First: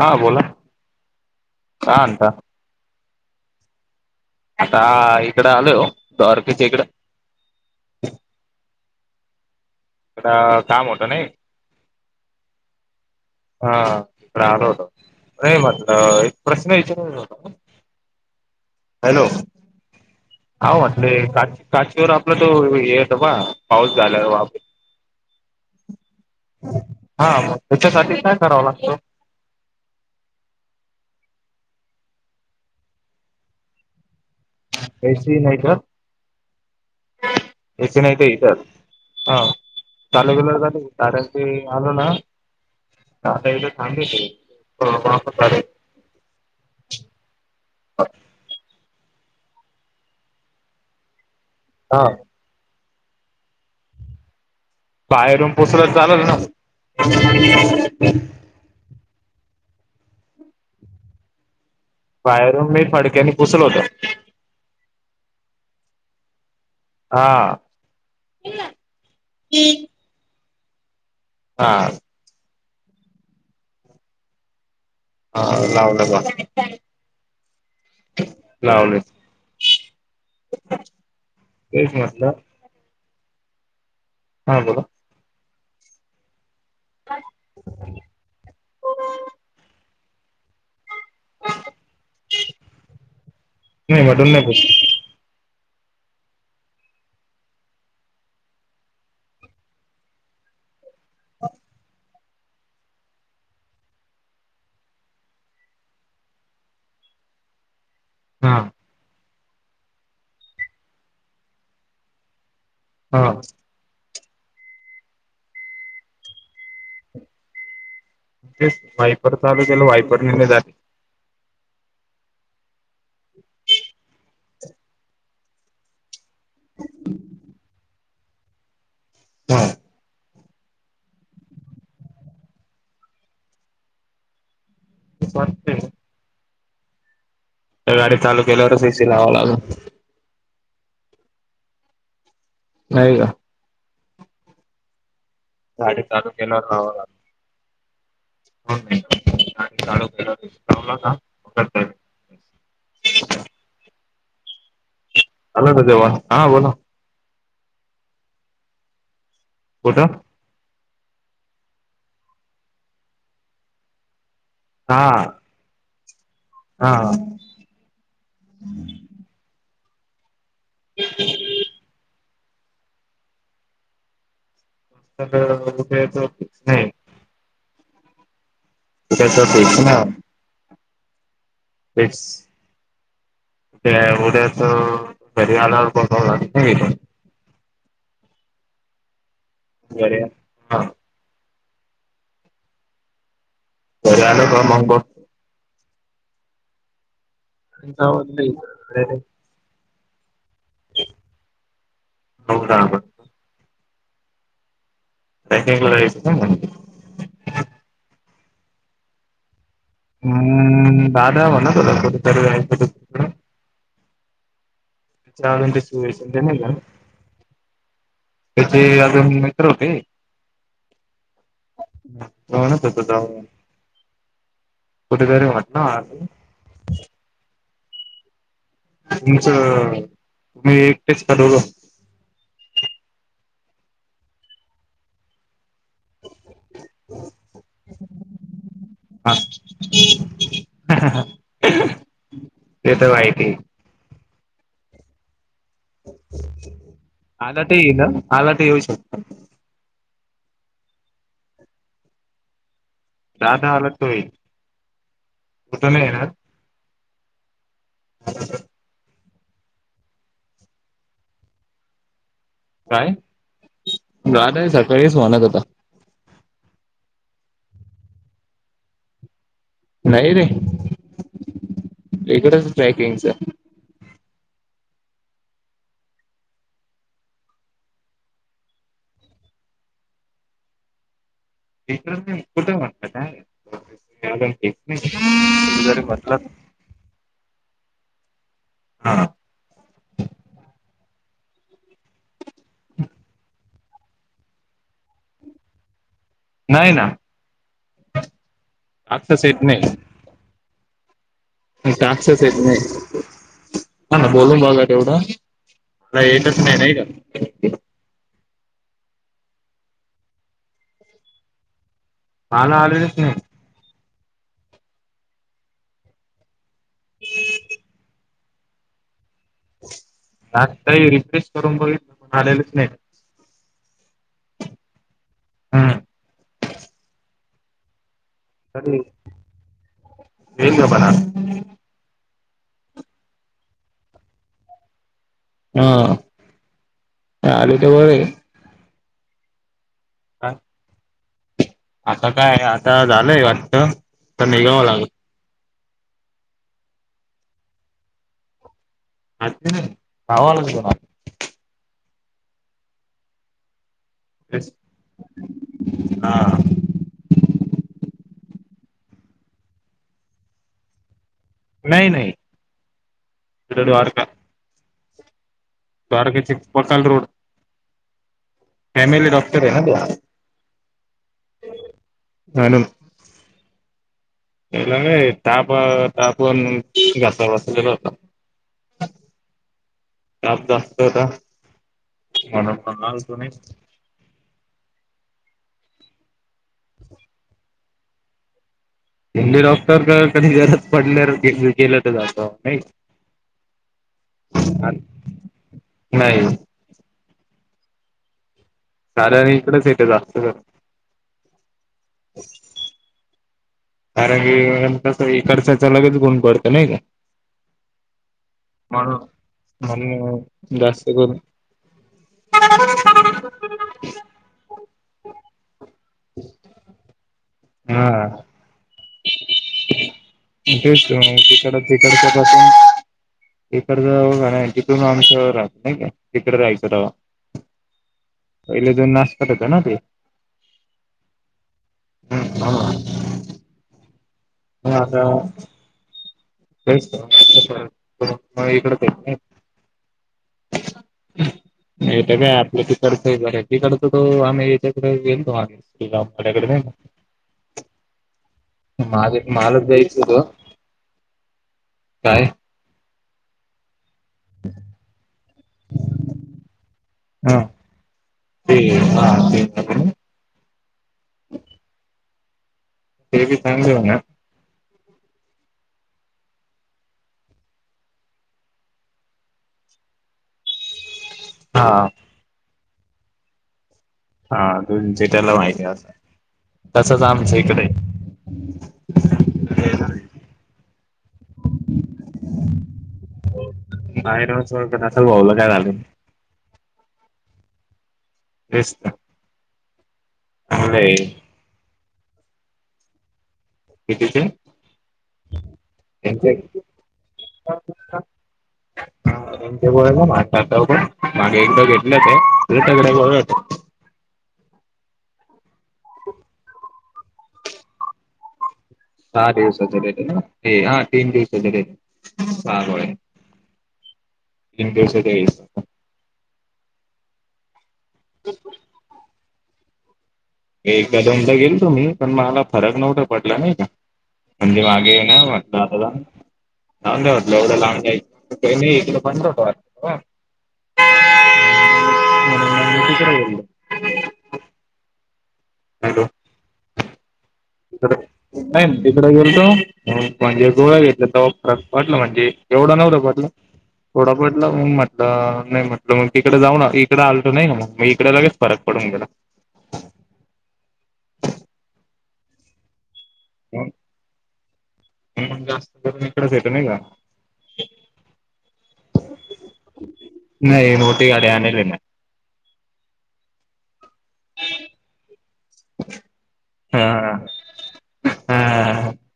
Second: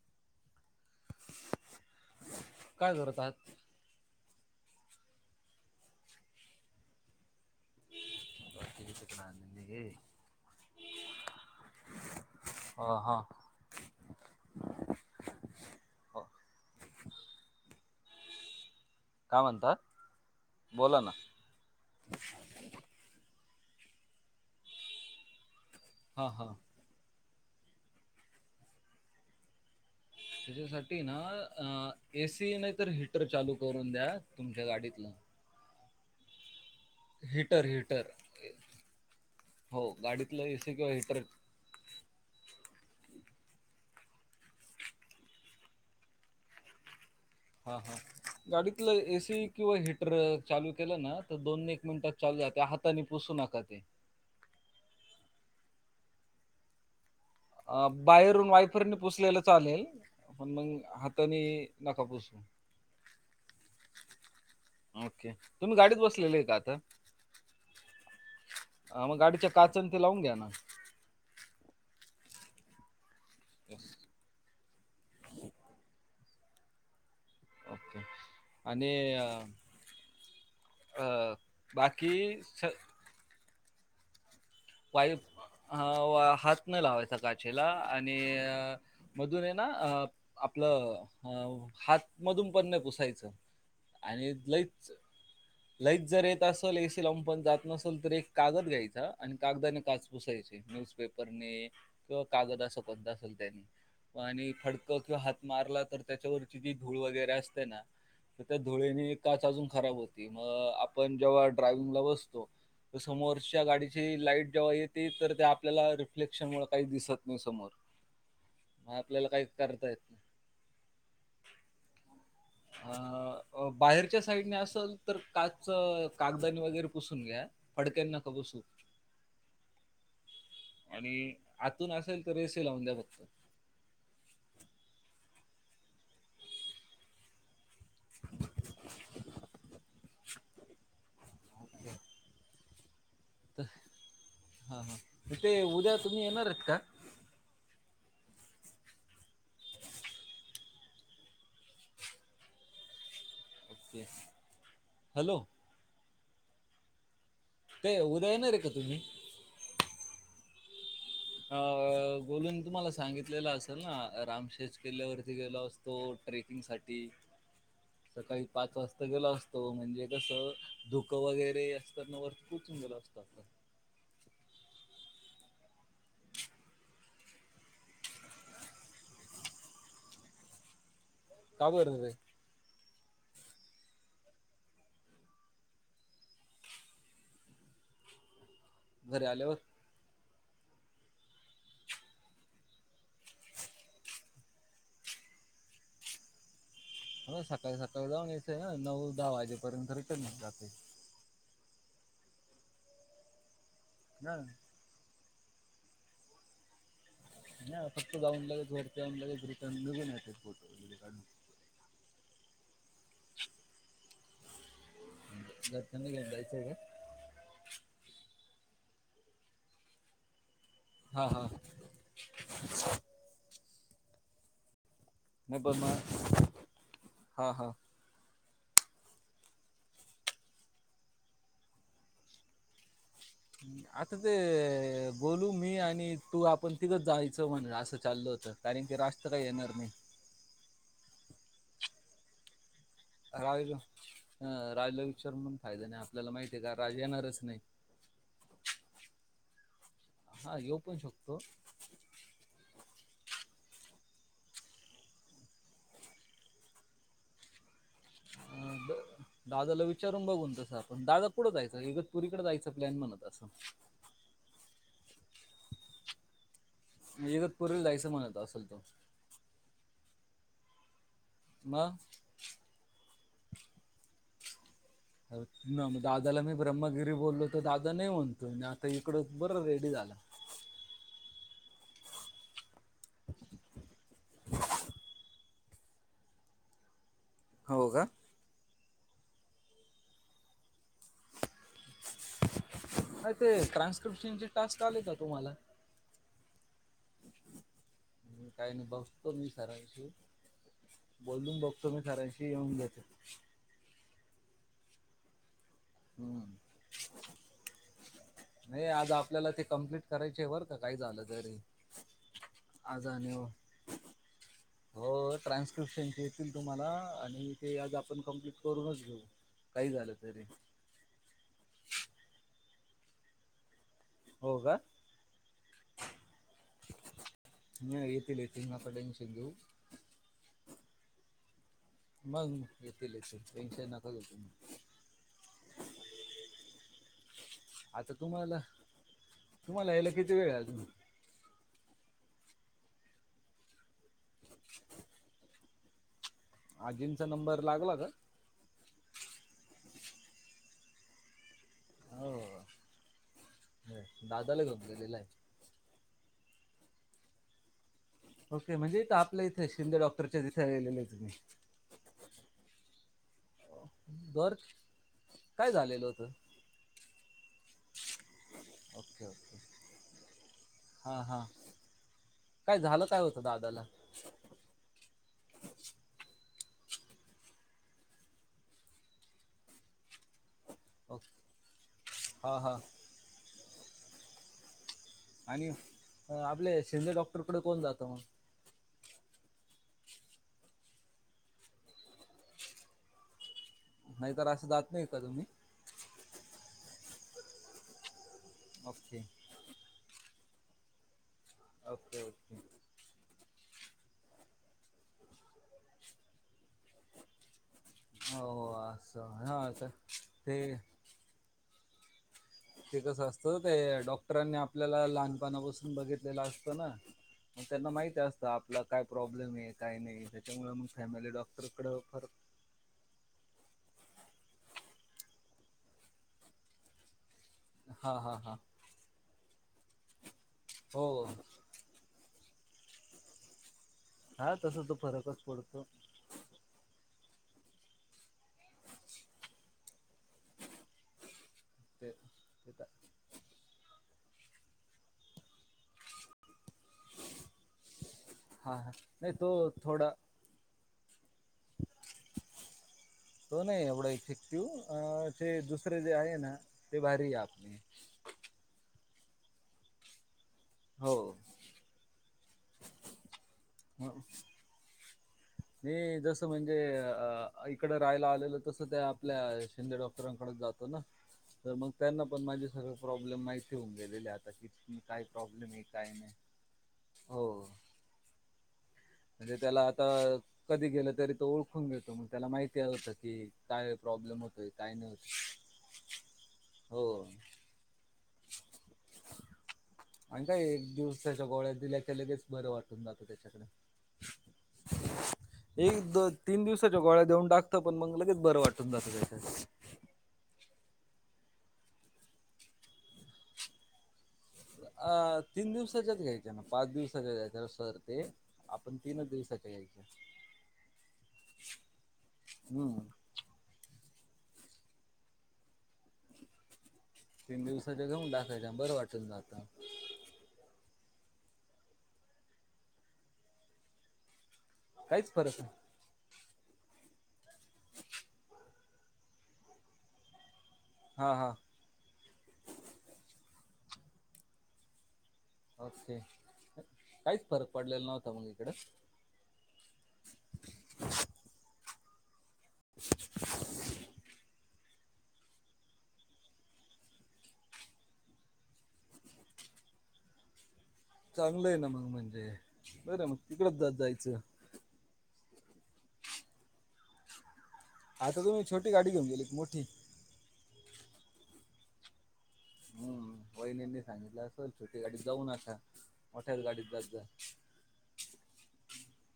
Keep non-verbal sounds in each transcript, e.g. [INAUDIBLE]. हा बोला का आणता. काय करतात आहात. आता इकड आल हो द्वारकेच्या इकडे. भती कतीकला आण गी [INAUDIBLE] थोडं काम होते नाही. ह हा, हा राहिलं होतं ए मर्दा एक प्रश्न विचारयला होता. हॅलो काय म्हणत. हा म्हटलं का काचीवर आपला तो हे येतं बा पाऊस झाला बा वापी ''--'' ''हां'' हां'' हा मग त्याच्यासाठी काय कराव लागत. त्याच्यासाठी ना अ एसी नाही तर हिटर चालू करून द्या. तुमच्या कैस नाही तर. Heater AC heater. नाही तर हिटर हा चालू गेल झाली किंवा हिटर कारणते आलो ना. आताथ थांग [INAUDIBLE] हा हा, गाडीतलं एसी किंवा हिटर चालू केलं ना तर दोन्. हा मिनटात चालू होतंय हाताने पुसू नका ते. बाहेरून पोचला चालल ना? [INAUDIBLE] अ बाहेरून वायफरनी पुसलेलं चालेल पण मग हातानी बाहेरून मी फडक्यानी पुसल होत. ओके तुम्ही गाडीत बसलेले आहे का आता‌? हा अ मग गाडीच्या काचन ते लावून घ्या ना? हा. [INAUDIBLE] हा लावला बघा. ओके आणि लावले अ ह तेच बाकी म्हटलं हां बोला! पाईप अ व हात. न लावायच काचेला आणि मधून आहे ना आपलं अ हातमधून पण नाही पुसायचं नाही मटून आणि नाही बोल लईच लईच जर येत असेल एसी लावून पण जात नसेल तर एक कागद घ्यायचा आणि कागदाने काच पुसायचे न्यूजपेपरने किंवा कागद असंपणध असेल त्याने. आणि फडक किंवा हात मारला तर त्याच्यावरची जी धूळ वगैरे असते ना. तर त्या हा धुळेने काच अजून खराब होती, मग आपण जेव्हा ड्रायवि्हंगला बसतो. तर हा समोरच्या गाडीची लाईट जेव्हा येते तर ते आपल्याला रिफ्लेक्शनमुळे काही दिसत नाही समोर. ण ते मग आपल्याला वायपर काही चालू केलं करता येत नाही वायपर निय झाले. अ बाहेरच्या साईडने असल तर काच कागदानी वगैरे पुसून घ्या. फडक्याने नखा पुसू. हा. आणि आतून असेल तर रेसे लावून द्या फक्त. [UNINTELLIGIBLE] गाडी चालू केल्यावर ए सी लावांव लागल. हो. नाही का? हा हा ते उद्या गाडी तुम्ही चालू येणार आहेत का? हो चालू केला का? झालं ओक हॅलो! अल देवा हां बोल. ते उद्या येणार रे का तुम्ही? कुठ? अ गोलूनून तुम्हाला सांगितलेलं असेल ना रामशेष हा किल्ल्यावरती गेलो असतो. तो ट्रेकिंग साठी हा सकाळी पाच वाजता गेला असतो म्हणजे कसं, धुकं वगैरे असताना वर खूपच गलं असतात. तर उभय त नाही. [INAUDIBLE] ठीच ठीच ना! का बरं नाही. फिक्स ते उद्याच परि आल्यावर बघावं लागतं. घरी आल्यावर. [UNINTELLIGIBLE] होल का मंग [UNINTELLIGIBLE] म सकाळी-सकाळी हो जाऊन यायचंय ना नऊ दहा वाजेपर्यंत रिटर्न येऊन जाते. हो का ब. हा. [UNINTELLIGIBLE] ह फक्त जाऊन लागेल वरती जाऊन लगेच रिटर्न निघून येते फोटो व्हिडिओ हम्म, काढून दादा बाद हवं ना कुट तरी जायचं म्हणून [INAUDIBLE] त्याच्या अजून ते सु घरच्यांना घेऊन जायचंय नाही, त्याचे अजून मित्र होते. हा-हा. होण होत जा म-ब-म म्हटलं हा-हा. तुमचं, तुम्ही एकटेच काढवलं. आता ते गोलू मी आणि आणि तू आपण तिकच जायचं म्हणल असं चाललं होतं, कारण की रास्त काही येणार नाही. हा-हा राजला अ राज ला विचार मग. फायदाया नाही. आपल्याला माहिती आहे का राज येणारच नाही. आला ते येईल आला ते येऊ शकतो हा येऊ पण शकतो. चहा प्यायला आलात तुम्ही, कुठे नाही येणार. अ द दादाला विचारून बघून तसं आपण, दादा कुठं जायचं? इगतपुरीकडे जायचं प्लॅन काय? म्हणत असलं. दादा सकाळीच म्हणत होता. युगतपुरील जायचं म्हणत असल तो. नाही रे.. ! म. इकडंच ट्रॅकिंगच. मग दादाला मी ब्रह्मगिरी बोललो तर दादा नाही म्हणतो, आता इकडं बरं रेडी झाला. इ कुठे म्हणत काय माहिती जरी म्हटलं? हो का. हा. ह. नाही ते ट्रान्स्क्रिप्शनचे टस्क आले का तुम्हाला. नाही ना. काय नाही बघतो टास्कच मी येत सारांची, नाही बोलून बघ तुम्ही टास्कच सऱ्यांशी येत येऊन नाही घेतो. हा ना बोलून बघा तेवढं, हम्म येतच नाही-नाही का? नाही आज आपल्याला ते कम्प्लिट करायचं आहे बर का? काय झालं तरी. मला आज आलेच नाही. आणि हो ट्रान्स्क्रिप्शनचे येतील तुम्हाला आणि ते आज आपण कम्प्लिट करूनच घेऊ. काही झालं तरी जास्तही रिप्रेश करून बघितल पण आलेच नाहीत. हो का. हम्म. नाही येतील येती तरी [INAUDIBLE] मग येतील येत टेन्शन नका घेऊ तुम्ही मग हा आले तर बर आता आहे. तुम्हाला तुम्हाला यायला किती वेळ आहे आजुन? आता काय आता झालंय वाटत तर निघावं लागल.. आजींचा नंबर लागला का? आजींन [UNINTELLIGIBLE] [INAUDIBLE] हो. दादाला घेऊ दिलेला आहे. हा. ओके म्हणजे आपलं इथे शिंदे डॉक्टरच्या तिथे आलेले आहे तुम्ही. नाही नाही. इकडे बर. काय झालेलं होतं द्वारकेचे बटाल road. Okay family okay doctor आहे ना तो. हां हां काय झालं काय होतं दादाला? ला ताप तापून घसा बसलेला होता. [UNINTELLIGIBLE] ओके हां हां. म्हणून मग आलतो नाही आणि आपल्या शिंदे डॉक्टरकडे कोण जातं मग?. शिंदे डॉक्टरकड कधी गरज पडल्यावर गेलं तर जातो नाही. नाहीतर असं जात नाही का तुम्ही? नाही. ओके साऱ्या आणि इकडेच येते जास्त कर. Okay okay. कारण की कस इकडच्यांचे लगेच गुण पडतो. नाही का? हो असं हा ते. ते करु. ते कस असतं ते डॉक्टरांनी आपल्याला लहानपणापासून बघितले असत ना मग त्यांना हा माहिती असत आपला काय प्रॉब्लेम आहे काय नाही. त्याच्यामुळे मग तेच फॅमिली तिकड डॉक्टरकड फार इकड [UNINTELLIGIBLE] नाही तिथून [UNINTELLIGIBLE] राहत नाही तिकडे राहायचो तेव्हा हा हा हा. पहिले जो [INAUDIBLE] होत ना ते. हो. हं ब. [UNINTELLIGIBLE] हा तस तो फरकच पडतो. तेच मग इकड [UNINTELLIGIBLE] ते हे तर काय ते आपल्या तिकडच. ते बरं तिकड तर तो आम्ही याच्याकडे येईलो [UNINTELLIGIBLE] ड्याकडे नाही. [UNINTELLIGIBLE] हा ह का नाही माझे तो मालच थोडा जायचं होतं काय तो नाही एवढा इफेक्टिव अ तेे दुसरे जे आहे ना ते भारी आहे हा आपने. ते हा ते. हो. ते चांगलं हो ना. मी जसं म्हणजे, अ इकड राहायला आलेलं, तसं त्या आपल्या शिंदे डॉक्टरांकडे जात ना तर हा मग त्यांना पण माझे सगळे प्रॉब्लेम माहिती होऊन गेलेले आहेत. हा काही तुमचे त्याला प्रॉब्लेम आहे माहिती असं काय नाही? तसंच हो आमच्या इकडे म्हणजे त्याला, आता कधी गेलं तरी तो ओळखून घेेतो. त मग त्याला माहिती आलं होतं की काय प्रॉब्लेम बाहेर होतोय, काय न होत भाऊला काय झालं हो तेस्त आणि का एक दिवस त्याच्या गोळ्यात दिल्याच्या, लगेच बरं वाटून जातो त्याच्याकडे कितीथ एक द तीन दिवसाच्या गोळ्या देऊन टाकतं पण मग लगेच बरं वाटून जातं त्याच्यात ते ब माझ पण मागे एकदा घेतलंच आहे सगळ ब अ तीन दिवसाच्याच घ्यायच्या, ना पाच दिवसाच्या घ्यायच्या सर ते आपण तीनच सहा दिवसाच्या दिवसाचे, घ्यायच्या भेट हा तीन दिवसाचे रेटहा हम्म तीन दिवस ते तीन दिवसाचे घेऊन, टाकायच्या बरं वाटेल ना आता एकदा दोनदा गेल तो मी पण मला फरक नव्हता, पटला नाही का म्हणजे मागे, आहे काहीच ना फरक नाही आता लावून द म्हटलं एवढं लाहून, जायचं मी एककल पण होतो. हा हा मच ओके काहीच परत तिकड तिकडे गेल तो म्हणजे, गोवा गेतला त वाटलं म्हणजे एवढं नव्हलं पटलं एवढा पटला म म नाही म्हटलं मग तकडे जाऊ ना इकडे आलतो, नाही मग-मग इकडे लगेच फरक पडूनगला चांगलं आहे ना मग म्हणजे, बर मग तिकडच द जायचं जास्त करून इकडच येत नाही का हा तर तुम्ही छोी गाडी, घऊन गेली मोठी नाही नोटी गाडी आणल नाही वहिणींनी सांगितलं अस छोटी गाडीत, जाऊ न आ मोठ्याच गाडीत जाात जा हा हा ह्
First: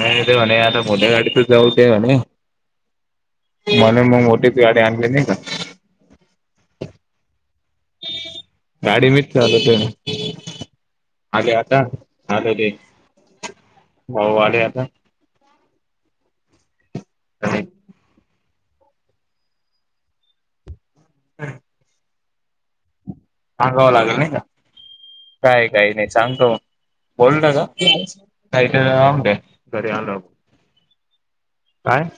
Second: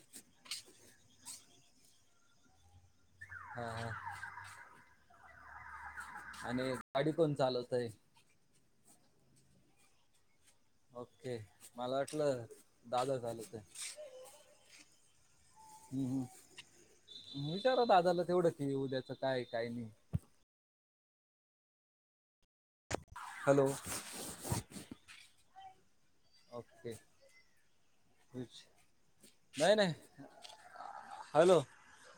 नाही ते म्हणे आता मोठ्या, गाडीतच जाऊ ते म्हणे हा म्हणे हा मग मोठे पिवाडे आणले नाही का आणि गाडी कोण चालवत आहे. गाडी मीचल ते ओके मला वाटलं, दादा झालं ते भाऊ आले आता हम् हम्म विचारा आजाला तेवढं की उद्याचं काय काय नाही हम हॅलो सांगावं लागेल नाही का काय काही नाही सांगतो, ओके बोलता विच- काथ रा द्या नाही घरी नाही आलं हॅलो. काय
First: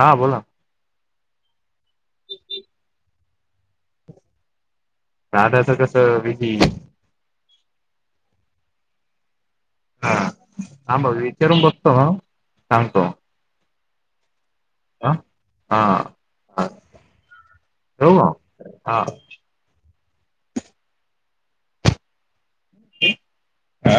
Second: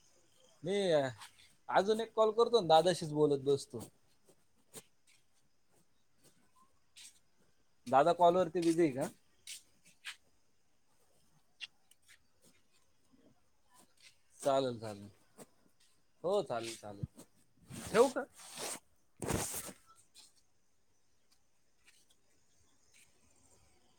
हां बोला मी अजून एक कॉल करतो, दादाशीच बोलत बसतो दादाचं कसं बीपी दादा कॉल वरती बिझी आहे का? हा हां भाऊ विचारून बघतो हा सांगतो. चालेल ना हा चालेल हा हो हा चालेल चालेल ठेऊ ठेवू मग का? हा. अ